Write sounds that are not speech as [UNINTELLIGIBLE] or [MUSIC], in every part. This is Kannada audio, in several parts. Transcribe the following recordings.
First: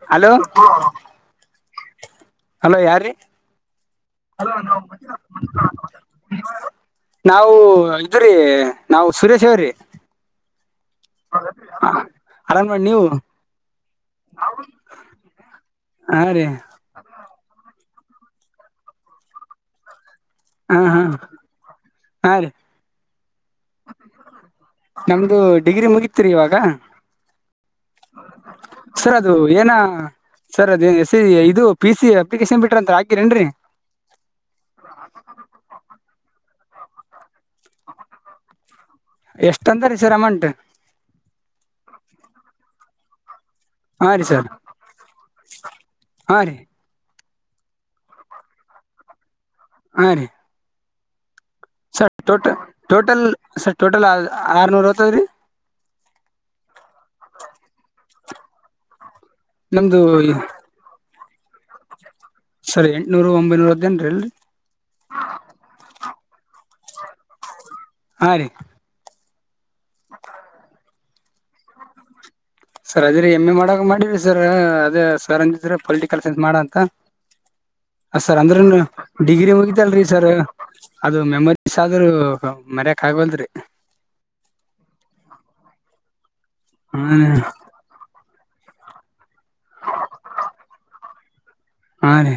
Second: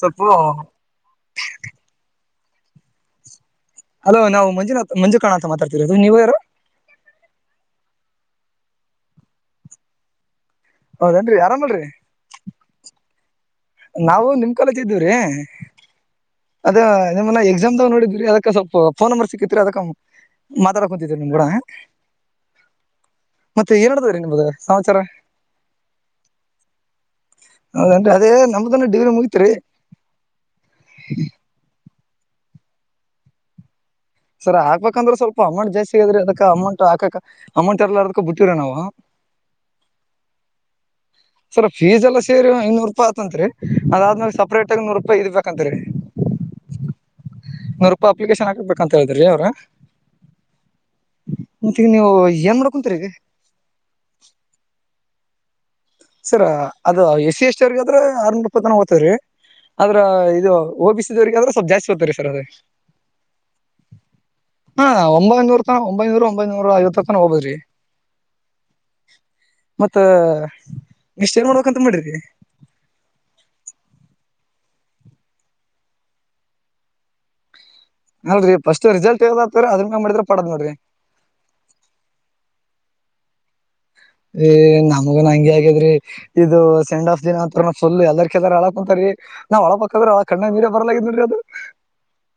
ಸ್ವಲ್ಪ ಹಲೋ ಹಲೋ ಯಾರೀ ಅಲೋ ನಾವುಂಜುನಾಥ ಮಂಜು ಕಣ ಅಂತ ಮಾತಾಡ್ತಿರೋದು ನೀವು ಯಾರು ನಾವು ಇದ್ರೀ ನಾವು ಸುರೇಶ್ ಅವವ್ರೀ ಹೌದನ್ರಿ ಆರಾಮ ಅಲ್ರರಿ ಆರಾಮ್ ಮಾಡಿ ನೀವು ನಾವು ನಿಮ್ ಕಾಲೇಜ್ ಇದ್ದೀವ್ರೀ ಹಾ ರೀ ಅದ ನಿಮ್ಮ ಎಕ್ಸಾಮ್್ ನೋಡಿದ್ರಿ ಅದ ಸ್ಲ್ಪ ಫೋನ್ ನಂಬರ್ ಸಿಕ್ಕಿತ್ರಿ ಅದಕ ಹಾ ಮಾತಾಡ ಹಾ ಕುಂತಿದರಿ ನಿಮ್ ಕೂಡ ಹಾ ರೀ ಮತ್ತೆ ಏನ್ಡ್ತೀ ನಿದು ಸಮಾಚಾರ ಒಮ್ದಂದು ಡಿಗ್ರಿ ಮುಗತಿರಿ ಇವಾಗ ಹೌದೇನ್ರಿ ಅದೇ ನಮ್ದನ ಡಿಗ್ರಿ ಸರ್ ಅದು ಮುಗಿತ್ರಿ ಏನ ಸರ್ ಅದ ಇದು ಪಿ ಸಿ ಅಪ್ಿಕೇಶನ್ ಬಿ್ರ ಅಂತ ಹಾಕಿೇನ್ರಿ ಸರಿ ಹಾಕ್ಬೇಕಕ್ಂದ್ರೆ ಸ್ವಲ್ಪ ಅಮೌಂಟ್ಾಸ್ತಿಗದ್ರ ಅದ ಅೌಟ್ ಹಾಕ ಅಮೌಟ್ ಎಲ್ಲ ಅದಕ ಬ ಬಿಟ್ಟೀವರಿ ನಾವು ಎಷ್ಟ ಅಂತ ರೀ ಸರ್ ಅಮೌಂಟ್ ಸರ್ ಫೀಸ್ ಎಲ್ಲ ಸರಿ ಐನೂರು ರೂಪಾಯ ಆತತ್ರಿ ಹಾ ರೀ ಅದಾದ್ಮೇಾಗ ಸರ್ ಸಪ್ರೇಟ್ಗ ನೂರು ರೂಪಾಯಿ ಇದಬೇಕಂತ ರೀ ಹಾ ರೀ ನನ್ನೂರು ರೂಪಾಯಿ ಅಪ್ಲಿಕೇಶನ್ ಹಾಕ್ಬೇಕಂತ ಹೇಳಿದ್ರಿ ಅವ್ರ ಹಾ ರೀ ಮತ್ತ ಈಗ ನೀವು ಸರ್ ಟೋಟ ಏನ್ ಮಾಡ ಕುಂತರಿ ಟೋಟಲ್ ಸರ್ ಟೋಟಲ್ ಆರ್ನೂರ್ ತದ್ರೀ ಸರ ಅದು ಎಸ್ ಸಿ ಎಷ್ಟರ್ಗಾದ್ರೆ ಆರ್ನೂರ ಇಪ್ಪತ್ತು ಜನ ಓ್ತದ್ರೀ ನಮ್ದು ಆದದ್ರ ಇದು ಓಬಿಸಿದವ್ರರಿಗೆ ಆದ್ರೆ ಸ್ವಲ್ಪ ಜಾಸ್ತಿ ಹ್ತಾರೆ ಸರ್ ಅದೇ ಸರಿ ಎಂಟ್ನೂರ ಒಂಬೈನೂರದೇಏನ್ರಿಲ್ರಿ ಹಾ ಒಂಬೈನೂರ ತನ ಒಂಬೈನೂರ ಒಂಬೈನೂ ಐವ ತನ ಹೋದ್ರಿ ಹ ರೀ ಮತ್ತ ಇಷ್ಟೇಏನ್ ಮಾಡೋಬೇಕಂತ ಮಾಡಿದ್ರರಿ ಸರ್ ಅದಿರ ಎಮ್ ಎ ಮಾಡಕ ಮಾಡಿರರಿ ಸರ್ ಅದೇ ಸರ್ ಅದ್ರ ಪೊಲಿಟಿಕಲ್ ಸೈನ್ಸ್ ಮಾಡ ಅಂತ ಅ ಸರ್ ನೋಡ್ರಿ ಅಂದ್ರನು ಫಸ್ಟ್ ರಿಸಲ್ಟ್ ಡಿಗ್ರಿ ಯಾವ್ದಾಗ್ತಾರ ಅದ್ರ ಮ್ಯಾಗ ಮುಗಿತಲ್ರಿ ಮಾಡಿದ್ರ ಸರ್ ಪಡದ್ ನೋಡ್ರಿ ಅದು ಮೆಮೊರೀಸ್ ಆದ್ರೂ ಮರಯಕ್ ಆಗವ್ಲದರಿ ನಮಗ ನಂಗೆ ಆಗಿದ್ರಿ ಇದು ಸೆಂಡ್ ಆಫ್ ಹ್ಮ ದಿನ ಅಂತು ಫುಲ್ ಎಲ್ಲಾರ್ ಕೇದಾರ ಅಳಕ್ ಕುಂತಾರಾರಿ ನಾವ್ ಅಳಬೆಕದ್ರ ಅಳ ಕಣ್ಣ ನಿರ ಬರ್ಲಾಗಿದ್ ಅದು ಹಾಂ ರ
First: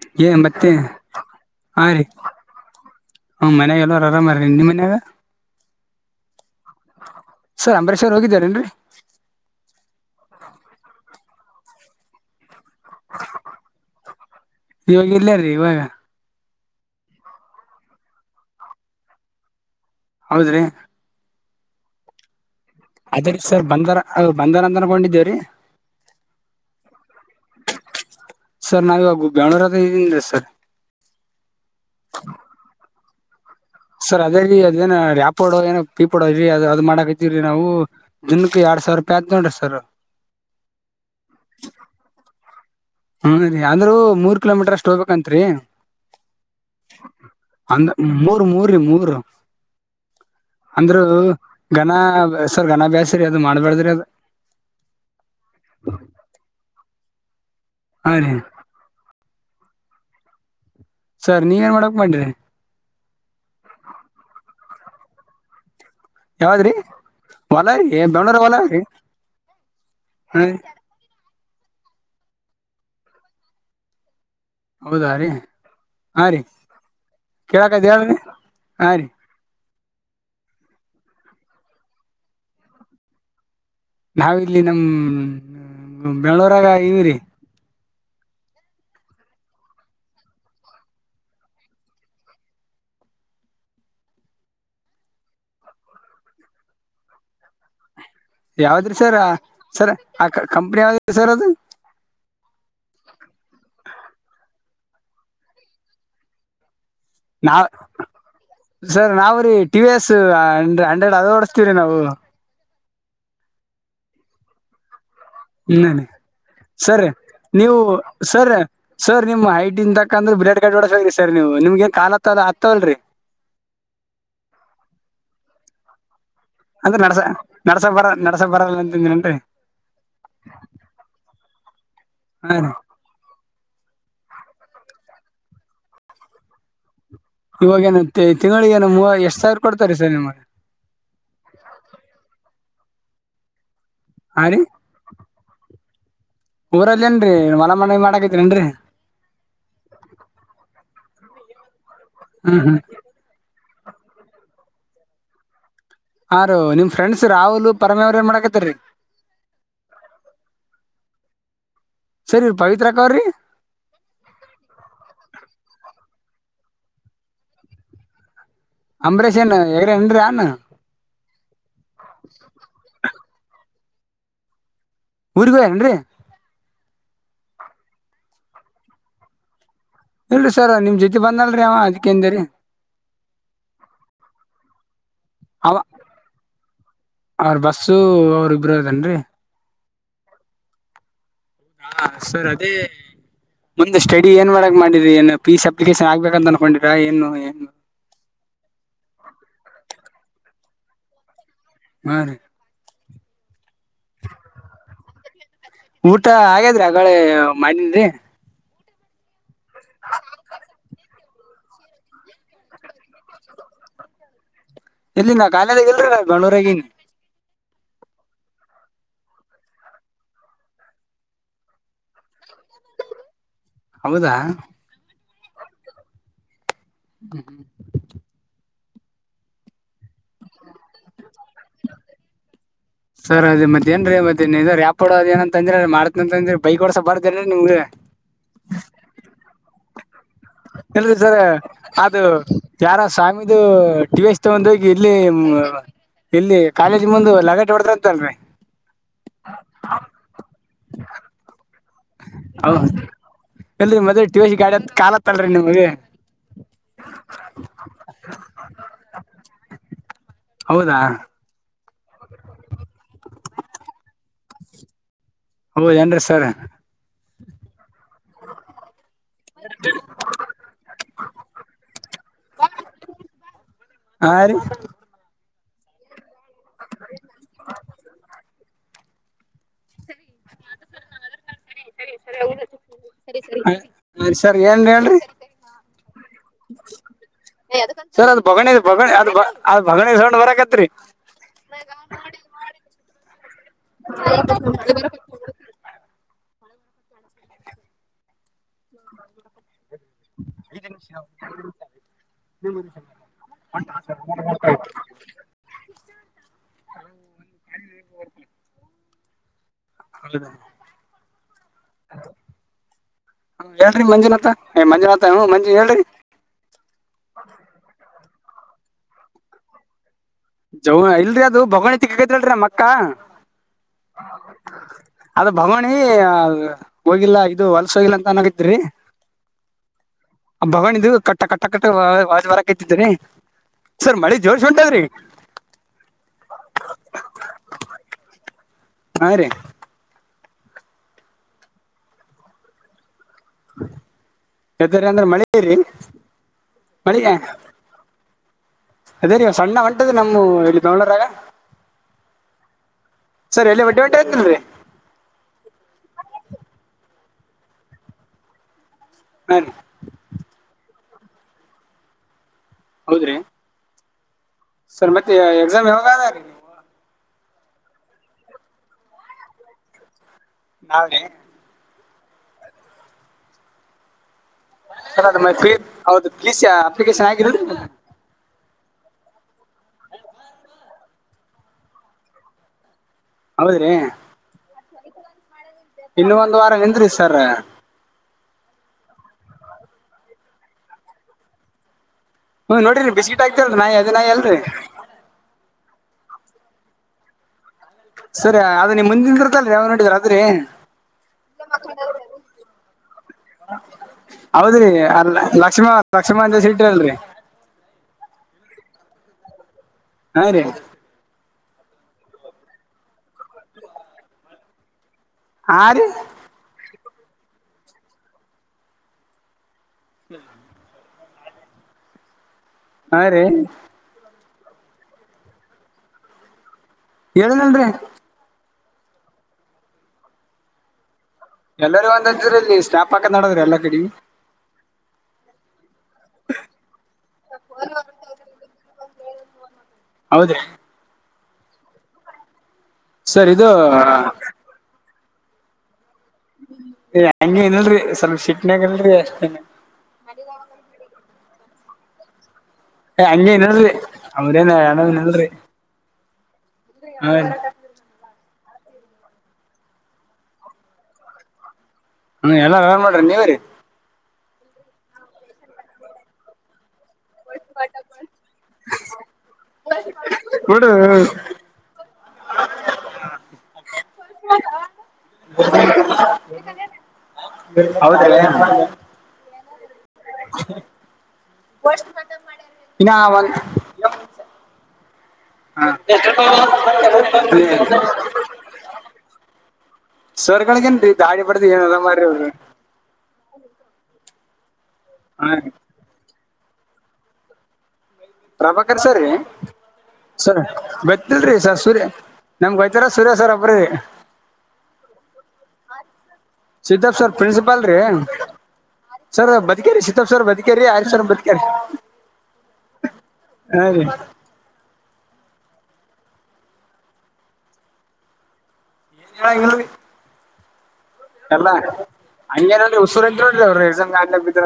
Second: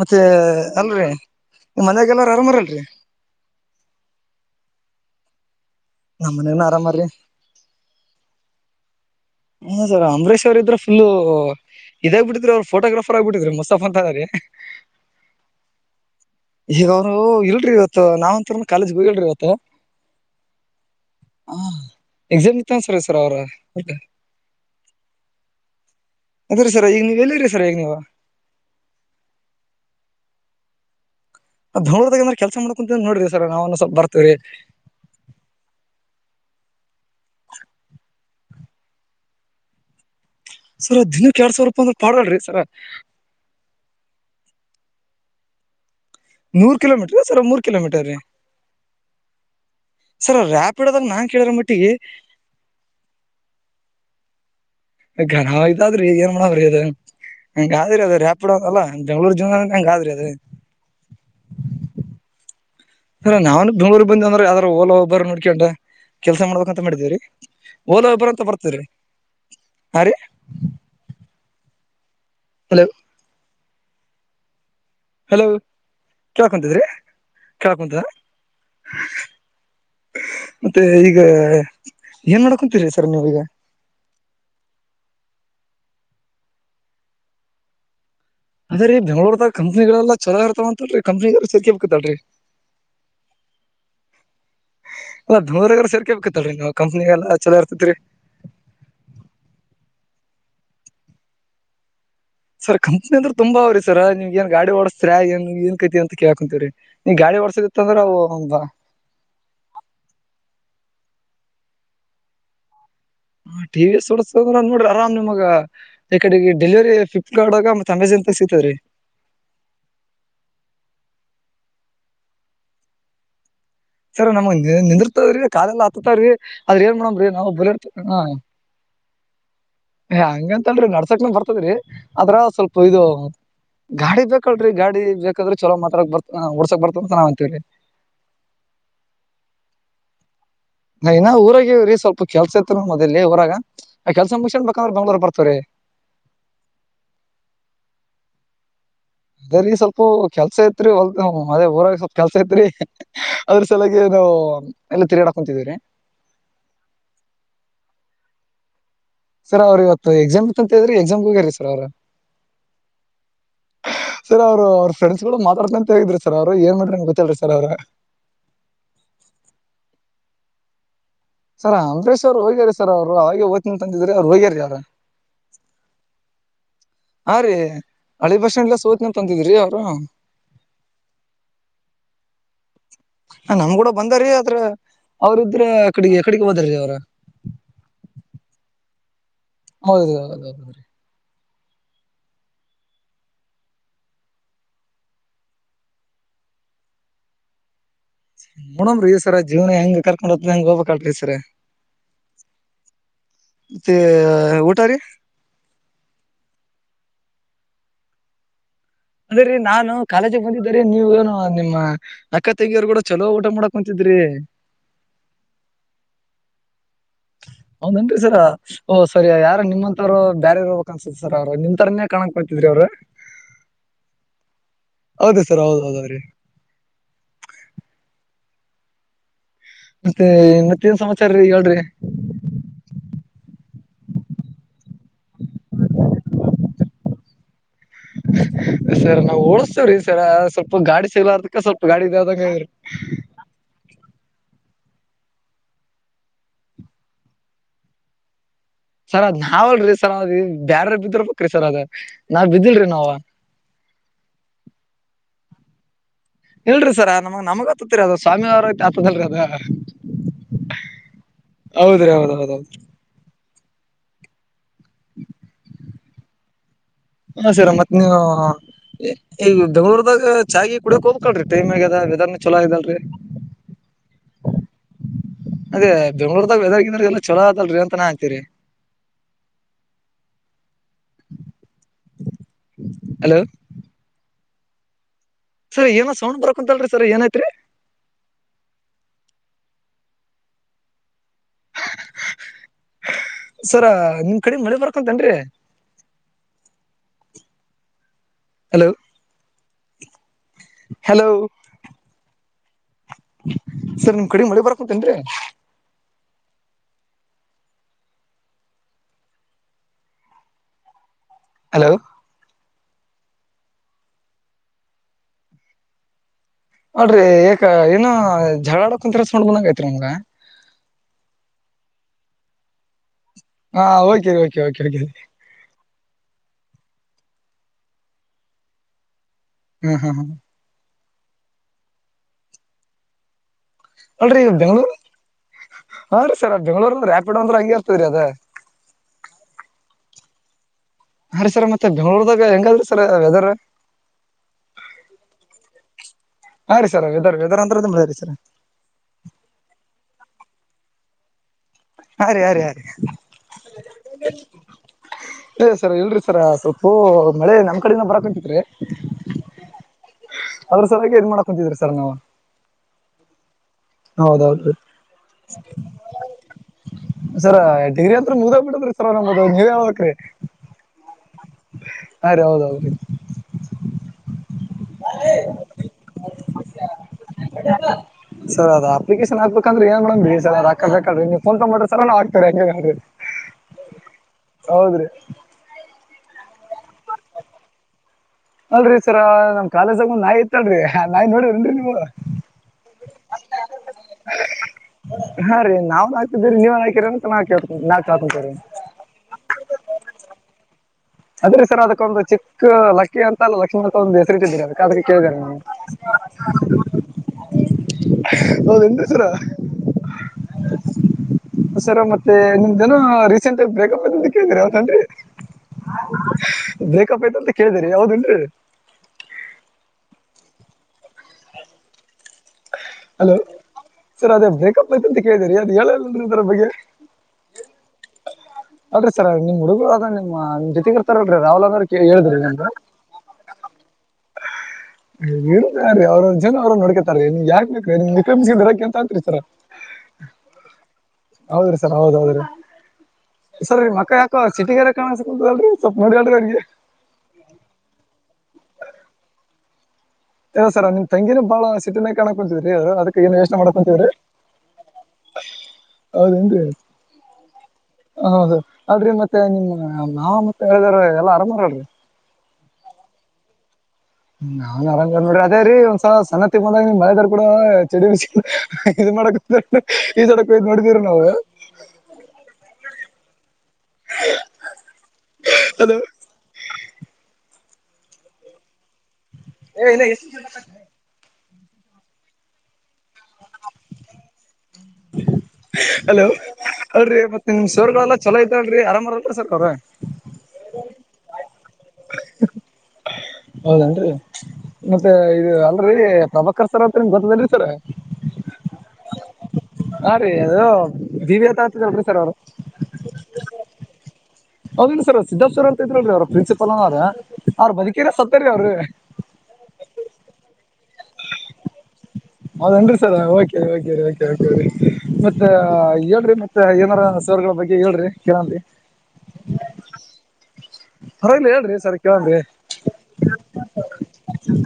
ಮತ್ತೆ ಅಲ್ರರಿ ನಿ ಮನ್ಯಾಗ ಎಲ್ಲಾರ ಆರಾಮರಲ್ರರಿ ಹ್ಮ್ ಮನ್ಯಾಗಲ್ಲೋರ ಆರಾಮಾರರೀ ನಿಮ್ಮ ಮನ್ಯಾಗ ನಮ್ಮ್ನೇನ ಆರಾಮ ರೀ ಸರ್ ಅಂಬರೇಶ್ರ್ ಹೋಗಿದ್ದಾರ ಏನ್ರಿ ಹ್ಮ ಸರ್ ಅಂಬರೀಶ್ವರ್ ಇದ್ರೆ ಫುಲ್ ಇದಾಗ್ ಬಿಟಿದ್ರರು ಅವರುಫೋಟೋಗ್ರಾಫರ್ ಆಗಿ ಬಿಟ್ಟಿದ್ರ ಮುಸ್ತಾಫ ತರಾರಿ ಇವಾಗ ಇಲ್ಲಯ್ರೀ ಇವಾಗ ಈಗ ಅವ್ನು ಇಲ್ರಿ ಇವತ್ತು ನಾವಂತೂ ಕಾಲೇಜ್ ಹೋಗಿಲ್ರಿ ಇವತ್ತು ಹೌದ್ರಿ [UNINTELLIGIBLE] ಅದ್ರ ಅವ್ರ ಸರ್ ಬಂದಾರ ಅ ಬಂದಾರ ಅಂತ ಅನ್ಕೊಂಡಿದ್ದೇವ್ರೀ ಅದ್ರರಿ ಸರ್ ಈಗ ನೀವು ಎಲ್ಲರಿ ಸರ್ ಈಗ ನೀವು ಸರ್ ನಾವು ಇಗ ಬೆಂಗಳೂರಲ್ಲಿ ಇದ್ದೀನ್ ಸರ್ ಬೆಂಗಳೂರು ದಾಗ ಕೆಲಸ ಮಾಡ್ಕಂತ ನೋಡರಿ ಸರ್ ನಾ ಸರ್ ಅದೇಲ್ಲಿ ಅದೇಏನ ಯ್ಯಾಪ್ಡೋ ಏನ ಪೀಪ್ ಕೊಡೋ ಅ ಅದ್ ಮಾಡಕತಿವ್ರೀ ನಾವು ದಿನಕ್ಕೆ ಎರಡ್ ಸಾವಿರ ರೂಪಾಯಿ ಆದ್ ನೋಡರಿ ಸರ್ ಸರ್ ದಿನಕ್ಕೆ ಎರಡ್ ಸಾವಿರ ರೂಪಾಯ ಅಂದ್ರ ಪಾಡ್ರಿ ಸರ್ ಹ್ಮ್ ರೀ ಅಂದ್ರೂ ಮೂರ್ ಕಿಲೋಮೀಟರ್ ಅಷ್ಟ್ ಹೋಗ್ಬೇಕಂತ್ರಿ ನೂರ್ ಕಿಲೋಮೀಟರ್ ಸರ್ ಮೂರ್ ಅಂದ ಕಿಲೋಮೀಟರ್ ರೀ ಮೂರು ಮೂರ ಮೂರ ರೀ ಸರ್ ಅಂದ್ರೂ ರ್ಯಾಪಿಡೋದಾಗ ನಾನ್ ಕೇಳಿರೋ ಮಟ್ಟಿಗೆ ಘನ ಸರ್ ಘನ ಅಭ್ಯಾಸ ರೀ ಅದು ಮಾಡ್ಬೇಡ್ದ್ರಿ ಅದ ಗನಾವಯ್ತ ಆದ್ರಿ ಈಗ ಏನ್ ಮಾಡ್ರಿ ಅದು ಹಂಗಾದ್ರಿ ಹಾ ಅದ ರೀ ರಾಪಿಡ್ ಅಲ್ಲಾ ಬೆಂಗಳೂರು ಜಿವನ ಹೆಂಗ ಆದ್ರರಿ ಅದು ಸರ್ ನೀವ ಏನ್ ಮಾಡಬೆಕ್ತ ಮಾಡ್ರಿ ಅರ ನಾನ್ ಬೆಂಗಳೂರು ಬಂದ್ರ ಯಾವದ್ರರು ಓಲ ಒಬ್ಬರು ನೋಡ್ಕೊಂಡಟ ಕೆಲ್ಸ ಯಾವ್ದ್ರಿ ಮಾಡ್ಬೇಕಂತ ಮಾಡಿದೇವ್ರಿ ಹೊಲ ರೀ ಓಲೋ ಒಬ್ ಬೆಂಗಳೂರ ಅಂತ ಹೊಲ ಬರ್ತ ರೀ ಹಾ ರೀ ಹಲೋ ಹೌದಾ ರೀ ಹಲೋ ಹಾ ರೀ ಕೇಳ್ಕೊಂತಿದ್ರಿ ಕೇಳಕೈದ ಕೇಳ್ಕೊಂತ ಹೇಳ್ರಿ ಹ ರೀ ಮತ್ತೆ ಈಗ ಏನ್ ಮಾಡೋಡ್ಕೊಂತೀರಿ ಸರ್ ನೀವೀಗ ನಾವ ಇಲ್ಲಿ ನಮ್ಮ ಬೆಂಗಳುರಾಗ ಇವೀರಿ ಅದ್ರೀ ಬೆಂಗಳೂರ್ದಾಗ ಕಂಪನಿಗಳೇಲಾ ಚಲೋ ಇರ್ತಾವಂತಲ್ರೀ ಕಂಪ್ನಿ ಸಕೆ ಬೇಕತ್ತತಲ್ರಿ [UNINTELLIGIBLE] ಅಲಾ ಬೆಂಗಳೂರಿಗೆ ಸೇರ್ಕೇ ಬೇಕತ್ತರಿ ನಾವವು ಕಂಪ್ನಿಗೆಲ್ಲ ಚಲೋ ಇರ್ತೇತ್ರಿ ಯಾವ್ದ್ರಿ ಸರ್ ಸರ್ ಆ ಕಂಪ್ನಿ ಯಾವ್ದ್ರೀ ಸರ್ ಅದು. ಸರ್ ಕಂಪ್ನಿ ಅಂದ್ರೆ ತುಂಬ ಅವ್ರಿ ಸರ್ ನೀವ್ ಏನ್ ಗಾಡಿ ಓಡಿಸ್ತೀರಾ ಏನ್ ಏನ್ ಕೈತಿ ಅಂತ ಕೇಳಾಕುಂತಿರಿ. ನೀವ್ ಗಾಡಿ ನಾವ್ ಒಡ್ಸಿರುತ್ತಂದ್ರೆ ಅವು ಹಂಗ ಸರ್ ನಾವುರೀ ಟಿವ ವಿ ಎಸ್ ಹಂಡ್ರೆಡ್ ಅದ ಓಡಸ್ತಿವ್ರೀ ನಾವು. ಹ ಟಿ ಸೋಡ್ಸೋದ್ರ ನೋಡಿ ಆರ್. ನಮ್ಗ ಹ್ಮ್ ಈ ಕಡೆಗೆ ಡೆಲಿವರಿ ಸರ್ ಫ್ಲಿಪ್ಕಾರ್ಟ್ ನೀವು ಆಗ ಮತ್ತೆ ಅಮೆಜಾನ್ ಪೇ ಸರ್ ಸಿಗ್ತದ ರೀ. ಸರ್ ನಿಮ್ ಹೈಟ್ ಇನ್ ತಕಂದ್ರೆ ಬ್ಲೆಡ್ ಕಟ್ ಡಸ್ಬೇಕ್ರಿ ಸರ್ ನೀವು ನಿಮ್ಗೆ ಕಾಲ ಕಾಲ ಆತ್ತತವಲ್ರರಿ. ಸರ ನಮಗ ನಿಂದರ್ತವ್ರಿ ಕಾಲೆಲ್ಲ ಹತ್ತತ್ತವ್ರಿ. ಆದ್ರೇನ್ ಅಂದ್ರ ನಡ್ಸ ಮಾಡಮ್ರಿ ನಾವು ಬುಲೆಟ್ ನಡ್ಸ ಬರ ತಕನ್ ಆ ನಡ್ಸ ಬರಲ್ಲ ಅಂತಂದಿರೇನ್ರಿ ಹಂಗಂತಲ್ರಿ ನಡ್ಸಕ್ ನಿಮ್ಗ್ ಬರ್ತದ್ರಿ ಅದ್ರ ಹಾ ರೀ ಸ್ವಲ್ಪ್ ಇದು ಗಾಡಿ ಬೇಕಲ್ರಿ ಗಾಡಿ ಬೇಕಾದ್ರೆ ಚಲೋ ಮಾತಾಕ್ ಬರ್ ಹೊಡ್ಸಕ್ ಬರ್ತ ಅಂತ ನಾವ್ ಅಂತೀವ್ರಿ ಇವಾಗೇನ ತಿಂಗಳಿಗೆ ಏ ಮೂವ ಎಷ್ಟ್ ಸಾವಿರ ಕೊಡ್ತಾರೆ ಸರ್ ನಿಮಗೆ. ನಾ ಇನ್ನ ಊರಾಗವ್ರೀ ಸ್ವಲ್ಪ ಕೆಲ್ಸ ಇತ್ತುತ್ ಮೊದಲಿ ಊರಾಗ ಆ ಕೆಸ ಹಾ ರೀ ಮುಗಸನ್ ಬೇಕಂದ್ರೆ ಬಂಗಳೂರ್ ಬರ್ತವ್ರರಿ. ಊರಲ್ಲಿಲ್ಲೇನ್ರಿ ಹೊಲ ಮನಿ ಮಾಡಕೇತಿರಿೇನ್ರಿ ಅದೇ ರೀ ಸ್ವಲ್ಪ ಕೆಲ್ಸ ಐತ್ರಿ ಹೊಲ್ ಅದೇ ಊರಾಗ ಸ್ವಲ್ಪ್ ಕೆಲ್ಸ ಹ್ಮ್ ಇತ್ರಿ. ಹ್ಮ್ ಅದ್ರ ಸಲಾಗಿ ನಾವು ಎಲ್ಲ ತಿರುಗಾಡ ಕುೊಂತಿದೀವಿ ಹಾ ರೋ ನಿಮ ಫ್ರೆಂಡ್ಸ್ ರಾಹುಲ್ ಪರಮೇವ್ರ ಏನ್ ಮಾಡಾಕತ್ತರೀ ಸರ್ ಅವ್ರ ಇವತ್ತು ಎಸಾಮ್ ಇ ಅಂತ ಹೇಳ್ರಿ ಎಕ್ಸಾಮ್ ಹೋಗ್ಯಿರಿ ಸರ್ ಅವ್ರು ಸರಿ ಇವ್ರ್ ಪವಿತ್ರಕ್ಕೋರಿ ಸರ್ ಅವರು ಅವ್ರ ಫ್ರೆಂಡ್ಸ್ ಗಳು ಮಾತಾಡ್ತಂತೇಗಿದ್ರಿ ಸರ್ ಅವರು ಏನ್ ಮಾಡ್ರಿ ಗೊತ್ತಲ್ರರಿ ಸರ್ ಅವರು ಅಂಬರೀಷ ಏನ್ ಹೆಗ್ರ ಏನ್ರೀ ಅನ್ ಸರ್ ಅಂಬರೇಶ್ ಅವರು ಹೋಗ್ಯಾರಾರಿ ಸರ್ ಅವರು ಅವೆಗೆ ಹೋಗ್ತೀನಿ ಅಂತಂದಿದ್ರೆ ಅವ್ರು ಹೋಗ್ಯಾರ ಅವರು ಊರಿಗೆ ಹೋಗ್ಯರೇನ್ರಿ ಹಾ ರೀ ಹಳಿ ಬಸ್ಂಡಲ್ಲಾ ಸೋತ್ನ ತಂದಿದ್ರಿ ಅವರು ಇಲ್ಲ ಸರ್ ನಿಮ್ಮ್ ಜೊತೆ ಬಂದಲ್ರಿ ಅವ ಅದಕ್ಕೆದ ರೀ ಹ ನಮ್ ಕೂಡ ಬಂದಾರಿ ಆದತ್ರ ಅವ್ರ ಇದ್ರೆ ಅವ ಕಡೆಗೆ ಕಡೆಗೆ ಬದಾರೀ ಅವ್ರ ಅವ್ರ ಬಸ್ಸು ಅವ್ರ ಇಬ್ರು ಇದದೇನ್ರರಿ ಹೌದ ಹೌದು ಹೌದ್ರೀ ಹಾ ಸರ್ ಅದೇ ಮುಂದೆ ಸ್ಟಡಿ ಏನ್ ಮಾಡಕ್ ಮಾಡಿರಿ ಏನು ಪೀಸ್ ಅಪ್ಲಿಕೇಶನ್ ಆಗ್ಬೇಕಂತ ಅನ್ಕೊಂಡಿರಾ ಏನು ಏನು ನೋಡ್ರೀ ಸರ ಜೀವನ ಹೆಂಗ ಕರ್ಕೊಂಡ ಹತ್ತ ಹೆಂಗ ಹೋಗಬೇಕಕ್ಲ್ ಸರ್ ಮ ರೀ [UNINTELLIGIBLE] ತ್ತ ಊಟ ರ ಊಟ ಹಾಗೇದ್ರಿ ಅಳೇ ಮನನ್ ರೀ ಅಂದ್ರೀ ನಾನು ಕಾಲೇಜಿಗೆ ಕಂದಿದ್ರ ನೀವ ಏನೋ ನಿಮ್ಮ ಅಕ್ಕ ತೆಗಿಯವರು ಕೂಡ ಚಲೋ ಊಟ ಮಾಡಕೊಂತಿದ್ರಿ ಇಲ್ಲಿಂದಾ ಕಾಲೇದ ಇಲ್ರರಿ ಬಂಡೂರಗನ್ ಹೌದನ್ರಿ ಸರ್ ಓ ಸರಿ ಯಾರ ನಿಮ್ಮಂತವ್ರು ಬ್ಯರ ಹ ಸ ಅವರು ನಿಮ್ ತರನೇ ಕಾಣಕಕ್ ಕೊಡ್ತಿದ್ರಿ ಅವರು ಹೌದಾ ಹೌದ ಸರ್ ಹೌದ ಹೌದ ರೀ ಹ್ಮ್ ಹ್ಮ್ [UNINTELLIGIBLE] ಮತ್ತೆ ಮತ್ತೇನ್ ಸಮಾಚಾರ ರೀ ಹೇಳ್ರಿ ಸರ್ ಅದ ಮತ್ತೇಏನ್ರಿ ಮತ್ತೇನ್ ಇದ ರ್ಯಾಪ್ಪಡೋದ ಏ ಅಂತ ಅಂದ್ರ ಮಾಡತ್ನ ಅಂದ್ರ ಬೈಕ್ ಹೊಡ್ಸ ಬಾರ್ದರರಿ ನಿಮ್ಗೆ ಸರ್ ನಾವವು ಓಳಸ್ತೇವ್ರೀ ಎ ಸರ್ ಅದು ಇದಾದಂಗ ಆಗ್ಯಾದ್ರಿ. ಯಾರ ಸ್ವಾಮಿದು ಟಿವ ಮತ್ತ ಒಂದ ಹೋಗಿ ಇಲ್ಲಿ ಇಲ್ಲಿ ಕಾಲೇಜ್ ಮುಂದ ಲಗಟ್ ಹೊಡದ್ರಂತಲ್ರರಿ ಸರ್ ಅದ್ ನಾವಲ್ರರಿ ಸರ್ ಅದ್ ಬೇಾರ ಬಿದ್ರ ಬಕ್ ಸರ್ ಅದ ನಾವ್ ಹೌ ಬಿದ್ದಿಲ್ರರಿ ನಾವವು ಇಲ್ರಿ ಮದ ಟಿವಿ ಗಾಡಿ ಅಂತ ಕತ್ತಲ್ರಿ ನಿಮಗೆ ಇಲ್ರರಿ ಸರ ನಮಗ್ ನಮಗ ಆತತಿರಿ ಅದ ಸ್ವಾಮಿ ಅವ್ರ ಆತದಲ್ರಿ ಅದ ಹೌದಾ ಹೌದ್ರಿ ಹೌದ ಹೌದೌದು ಹ್ಮ [UNINTELLIGIBLE] ಓ ಏನ್ರೀ ಸರ್ ಹಾ ಸರ ಮತ್ತ್ ನೀವು ಈಗ ಬೆಂಗಳೂರ್ದಾಗ ಚಾಯೆ ಕುಡಿಯಕ್ ಹೋಗ್ಕಳ್ರೀ ಟೈಮ್ ಆಗ್ಯದ ವದಾರ್ನ್ ಚಲೋ ಆದಲ್ರರಿ ಹಾರಿ ಅದೇ ಬೆಂಗ್ಳೂರ್ದಾಗ ಬೆದಾರ್ಗಿಂದಲ್ಲ ಚಲೋ ಅದಲ್ರಿ ಅಂತ ನಾ ಅಂತೀರಿ ಹಲೋ ಸರಿ ಏನ್ ಹೇಳ್ರಿ ಸರ್ ಏನೋ ಸೌಂಡು ಬರಕ ಅಂತಲ್ರಿ ಸ ಏನ ಐತ್ರಿ ಸರ್ ಅದ ಬಗಣ ಅದ ಅದ ಬಗಣಿಡ್ ಬರಕತ್ರಿ [UNINTELLIGIBLE] ಸರ ನಿಮ್ ಕಡೆ ಮಳೆ ಬರ್ಕೊಂತನ್ರಿ ಹಲೋ ಹಲೋ ಐ ನಿಮ ನಿ ಸರ್ ನಿಮ್ ನಿ ಕಡೆ ಮಳಿ ಬರ್ಕುಂತೇನ್ರಿ [UNINTELLIGIBLE] ಅಲ್ಲದ [UNINTELLIGIBLE] ಹಲೋ ಹ ಹೇಳ್ರರಿ ಮಂಜುನಾಥ ಮಂಜನಾಥ ಹ್ ಮಂಜು ಹೇಳ್ರರಿ ಅಲ್ಡ್ರಿ ಕ ಏನ ಝಳಾಡಕ್ ಒಂತರ ಸೊಂಡ್ ಬಂದಾಗ ಆಐತ್ರಿ ನಮ್ಗ ಜವ ಇಲ್ರರಿ ಅದು ಭಗವಣಿತಿ ಕಗೈತ್ಲ್ರರಿ ನಮ್ಮ ಅಕ್ಕ ಹಾ ಓಕೆರಿ ಓಕೆ ಓಕೆ ಓಕ ಅದ ಭಗವಣಿ ಹೋಗಿಲ್ಲಾ ಇದು ಹೊಲ್ಸ ಹೋಗಿಲ್ಲ ಅಂತ ಅನ್ಗತ್ರಿ ಹ್ಮ ಹಾ ಹಾ ಭಗವನ್ ಇಿದದು ಕಟ್ಟ ಕಟ್ಟ ಕಟ್ಟ ವಾಜವಾರಕ್ಕೆ್ದಿದ್ದೇನೆ ಅಲ್ೀ ಈಗ ಬೆಂಗ್ಳೂರ್ ಹಾ್ರೀ ಸರ್ ಬೆಂಗ್ಳೂರ್ ರ್ಯಾಪಿಡ್ ಅಂದ್ರ ಹಂಗ ಆರ್ತದ್ರೀ ಅದ ಹಾ ರೀ ಹ ರೀ ಸರ್ ಮತ್ತೆ ಬೆಂಗಳೂರ್ದಾಗ ಹೆಂಗಲ್ರಿ ಸರ್ ವೆದರ್ ಹೆ್ದರಿ ಅಂದ್ರ ಮಳೆ ಇರಿ ಹರಿ ವೆಟ್ಟೋರಿ ಅಂತದ್ದರಿ ಸರ್ ಅದೇ ರೀ ಸಣ್ಣ ಒಂಟದ ನಮ್ಮ್ ಇಲ್ಲಿ ಗಂಗಳರಾಗ ಅರಿ ಅರಿ ಅರಿ ಸರ್ ಎಲ್ಲಿ ಬಡ್ಡಿ ಹೊಂಟ ಐತಿಲ್ರಿ ಸರ್ ಇಲ್ರರಿ ಸರ ಸ್ವಲ್ಪ ಮಳೆ ನಮ್ ಕಡಿಂದ ಬರಕ್ಂಂತಿತ್ರಿ ಹೇನ್ ಅದ್ರ ಸಲಾಗಿ ಎದ ಮಾಡಕ ಕುೊಂತಿದ್ರಿ ಸರ್ ನಾವು ಹೌದ್ರಿ ಹೌದೌದುೀ ಸರ್ ಮತ್ತೆ ಎಕ್ಸಾಮ್ ಹೋಗಾದ ರೀ ಸರ ಡಿಗ್ರಿ ಅಂತತ್ ಮುಗದೋಗ್ಬಿಡದ್ರಿ ಸರ್ ನಮದು ನೀವ್ ಹೇಳ್ಬೇಕ್ರಿ ನಾವೀ ಹಾ ರ ಹೌದೌ್ರೀ ಮತ್ತ ಹೌದು ಪಿಸಿ ಅಪ್ಲಿಕೇಶನ್ ಆಗಿದ ಸರ್ ಅದ ಅಪ್ಲಿಕೇಶನ್ ಹಾಕ್ಬೇಕಂದ್ರೆ ಏನ್ ಮಾಡ್ ಬಿಡಿ ಸ ಅದ ಹಾಕಬೇಕ ನೀವು ಸ್ವಂತ ಅಮಾಡಿದ್ರೆ ಹಾಕೋ ಹೌದ್ರಿ ಹೌದ್ರಿ ಇನ್ನು ಒಂದ್ ವಾರ ನಿಂದ್ರರಿ ಸರ್ ಅಲ್ರರಿ ಸರ ನಮ್ ಕಾಲೇಜಗ್ ನಾಯ್ ಇತ್ತಾಳ್ರಿ ನಾಯಿ ನೋಡನ್ರಿ ನೀವವು ಹ್ಮ್ ನೋಡರಿ ಬ್ಕಿಟ್ ಆಗ್ತಿಲ್ರಿ ನಾಯಿ ಅದ ನಾಯ ಅಲ್ರಿ ಹಾ ರೀ ನಾವ್ ಹಾತಿದೀ ನೀವನ್ ಹಾಕಿರಿ ಅಂತ ನಾ ಕ ನಾ ಕಾಕಂತೀ ಸರಿ ಅದ ಮುಂದಿನ ಅವ್ ನಡಿದ ಆದ್ರೆ ಆದದ್ರೆ ಸರ್ ಅದಕ್ಕೊಂದು ಚಿಕ್ಕ ಲಕ್ಕಿ ಅಂತ ಅಲ್ಲ ಲಕ್ಕ್ಮಿ ಅಂತ ಒಂದು ಹೆಸರುರಿಟ್ಟಿದ್ದಿರಿ ಅದಕ್ಕೆ ಅದಕ್ಕೆ ಕೇಳಳ್ಾರೆ ಲಕ್ಷ್ಮ ಲಕ್ಷ್ಮ ಅಂತ ಇಟ್ರಿ ಅಲ್ರರಿ ಹೌದು ಎಂತಸರ ಹಾ ರೀ ಹಸರ ಮತ್ತೆ ನಿಮ್ದೇನ ರೀಸೆಂಟ್ಗಿ ಬ್ರೇಕಪ್ ಕೇಳರಿ ಅವತ್ತನ್ರಿ ಹಾ ರೀ ಬೇಕಪ್ಪ ತ ಅಂತ ಕೇಳ್ದರಿ ಯಾವ್ದನ್ ಹೇಳ ಹ್ಮ ಹಾ ಹಲೋ ರೀ ಸರ್ ಅದೇ ಬ್ರೇಕಪ್ ಐತ ಅಂತ ಕೇಳಿದಿರಿ ಅದ ಹೇಳರಿಂತರ ಬಗ್ಗೆ ಹೇಳಏನನ್ರಿ ಅೌದ್ರೀ ಸರ್ ನಿಮ್ಮ್ ಹುಡುಗರು ಅದ ನಿಮ್ಮ ನಿ ಜೊತೆಗರ್ ನಾವಲಾದ್ರರು ಎಲ್ಲರೂ ಒಂದಂತಿದ್ರಿ ಹೇಳಿದ್ರಿಂದ ಇಲ್ಲಿ ಸ್ಟಾಪ್ ಹಾಕದ್ ನೋಡದ್ರಿ ಎಲ್ಲಾ ಕಡೆ ಹೇಳತಾರೆ ಅವ್ರಂದ ಜನ ಅವ್ರ ನಡಕ ನಿಮ್ ಯಾಕ್ ಬ್ರ ನಿ [UNINTELLIGIBLE] ಕಂತಂತತರ ಹೌದ್ರಿ ಹೌದ್ರಿ ಸರ್ ಹೌದ್ ಹೌದ್ರೀ ಸರ್ ಮಕ್ಕ ಯಾಕೋ ಸಿಟಗಾರ ಕಾಣಸ ಅಲ ಸ್ವಪ್ನ ನಡಿಡ್ರಗೆ ಹಂಗಗೆ ಇಲ್ರಿ ಸ್ವಲ್ಪ ಶಿಟ್ನಾಗಲ್ರಿ ಅಷ್ಟ ಇಲ್ಲ ಸರ್ ನಿ ತಂಗಿನ ಬಾಳ ಚಿನ ಕಾಣಕಂತೀವ್ರಿ ಅದಕ್ಕೆ ಏ ಏನ್ ಹಂಗೆ ಯೋಚನೆ ಏನಲ್ರಿ ಮಾಡ್ಕೊತೀವ್ರಿ ಅವ್ರೇನ ಹೌದನ್ ಹೌ ಹ ಹೌದು ಅಲ್ ಮತ್ತೆ ನಿಮ್ಮ ನಾ ಮತ್ತೆ ಹೇಳಿದಾರ ಎಲ್ಲಾ ಆರಾಮ್ ರಡ್ರಿ ಹ್ಮ ಎಲ್ಲ ಯಾರನ್ ಮಾಡ್ರಿ ನೀವ್ರರಿ ನಾನ್ ಆರಾಮ್ ನೋಡಿ ಅದೇ ರೀ ಒಂದ್ಸ ಸಣ್ಣ ತಗೊಂಡಾಗ ನಿಮ್ ಮಳದಾರ್ ಕೂಡ ಚಳಡಿ ಬ ಇದು ಮಾಡಕ ಈ ಸಡಕ್ ನೋಡಿದೀರ ನಾವು ನೋಡ್ರಿ ಅದು [UNINTELLIGIBLE] ಹೌದ್ರ ಏ ವರ್ಸ್ಟ್ ಮಾತ ಮಾಡ ಇ [UNINTELLIGIBLE] ನವನ್ ಹಲೋ ಅಲ್ ರಿ ಮತ್ತೆ ನಿಮ್ ಸೋರ್ಗಳೆಲ್ಲ ಚಲೋ ಐತೆ ಅಲ್ ಆರಾಮ್ರಲ್ ಸರ್ ಅವ್ರ ಸವರ್ಗಳಿಗೇನ್ ರೀ ದಾಳಿ ಬಡ್ದು ಏನಲ್ಲ ಮಾರವ್ರಿ ಹೌದೇನ್ರಿ ಮತ್ತೆ ಹಾ ಇದು ರೀ. ಅಲ್ರರಿ ಪ್ರಭ ಕ ಸರ್ತ್ರ ನಿಮ ಗತ್ತದಲ್ಲಿರಿ ಸರ್ ಪ್ರಭಾಕರ್ ಸರಿ ಹಾ ರೀ ಸರ್ ಅದು ಬಿ ವಿ ಬತ್ಲ್ರಿ ಅಂತ ಸರ್ ಸೂರ್ಯ ಹತ್ತಿದಲ್ರಿ ಅವ್ರು ನಮ್ಗ್ ಬೈತಾರ ಸೂರ್ಯ ಸರ್ ಅಬ್ ಹೌದಿಲ್ಲ ಸರ್ ಸಿದ್ಧಾರ್ ಸರ್ ಅಂತ ಇದ್ರಲ್ರಿ ಅವ್ರ ಪ್ರಿನ್ಸಿಪಲ್ ಅನ ಅವ್ರ ಸಿದ್ದಪ್ಪ ಸರ್ ಅವ್ರ ಪ್ರಿನ್ಸಿಪಾಲ್ ರೀ ಬದುಕೇರ ಸತ್ತ ರೀ ಅವ್ರು [UNINTELLIGIBLE] ಸರ್ ಬದುಕೇರಿ ಸತಾಪ್ ಸರ್ ಬದುಕೇರಿ ಆಯ ಸರ್ ಬದುಕೇರಿ ಹೌದನ್ರಿ ಸರ್ ಓಕ ಹಾ ರೀ ಕ ಏನ್ ಮತ್ತ ಹೇಳ್ರಿ ಮತ್ತೆ ಏನಾರ ಸವಗಳ ಬಗ್ಗೆ ಹೇಳ್ರಿ ಕೇಳಿ ಹ ಪರವಾಗಿಲ್ಲ ಎಲ್ಲ ಹೇಳ್ರಿ ಸರ್ ಕೇಳನ್ರಿ ಹಂಗೆನ ಉಸುರ ಅಂತ ನೋಡ ಅವರು ಎಸನ್ ಗಾ ಬಿದ್ರ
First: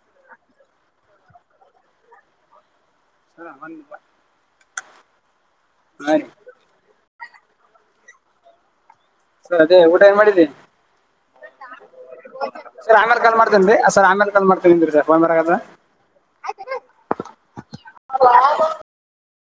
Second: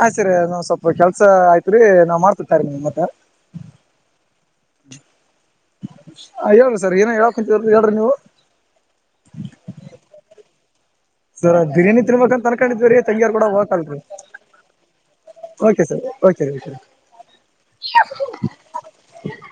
ಹಾ ಸರಿ ನ್ ಸ್ವಲ್ಪ ಕೆಲ್ಸ ಆಯ್ತ್ರಿ ನಾವ್ ಮಾಡ್ತಿತಾರೆ ನಿಮ್ ಮತ್ತ ಸ ಹ ರೀ ಹ ಹೇಳಿ ಸರ್ ಏನ ಯಾವ ಕುಂತ ಎ ಹೇಳಿ ನೀವು ಸ ಅದೇ ಊಟ ಏನ್ ಮಾಡಿದ್ದಿ ಸರ್ ಬಿರಿಯಾನಿ ತಿನ್ಬಂತ ಸರ್ ತನ್ಕೊಂಡಿದ್ವಿ ಆಮೇಲೆ ತಂಗಿಯಾರ್ ಕಾಲ್ ಕೂಡ ಮಾಡ್ತೇನೆ ರೀ ಹೋಗಕಲ್ರಿ ಸರ್ ಆಮೇಲೆ ಕಾಲ್ ಮಾಡ್ತೇನೆ sir K sir okay okay ಹ [UNINTELLIGIBLE]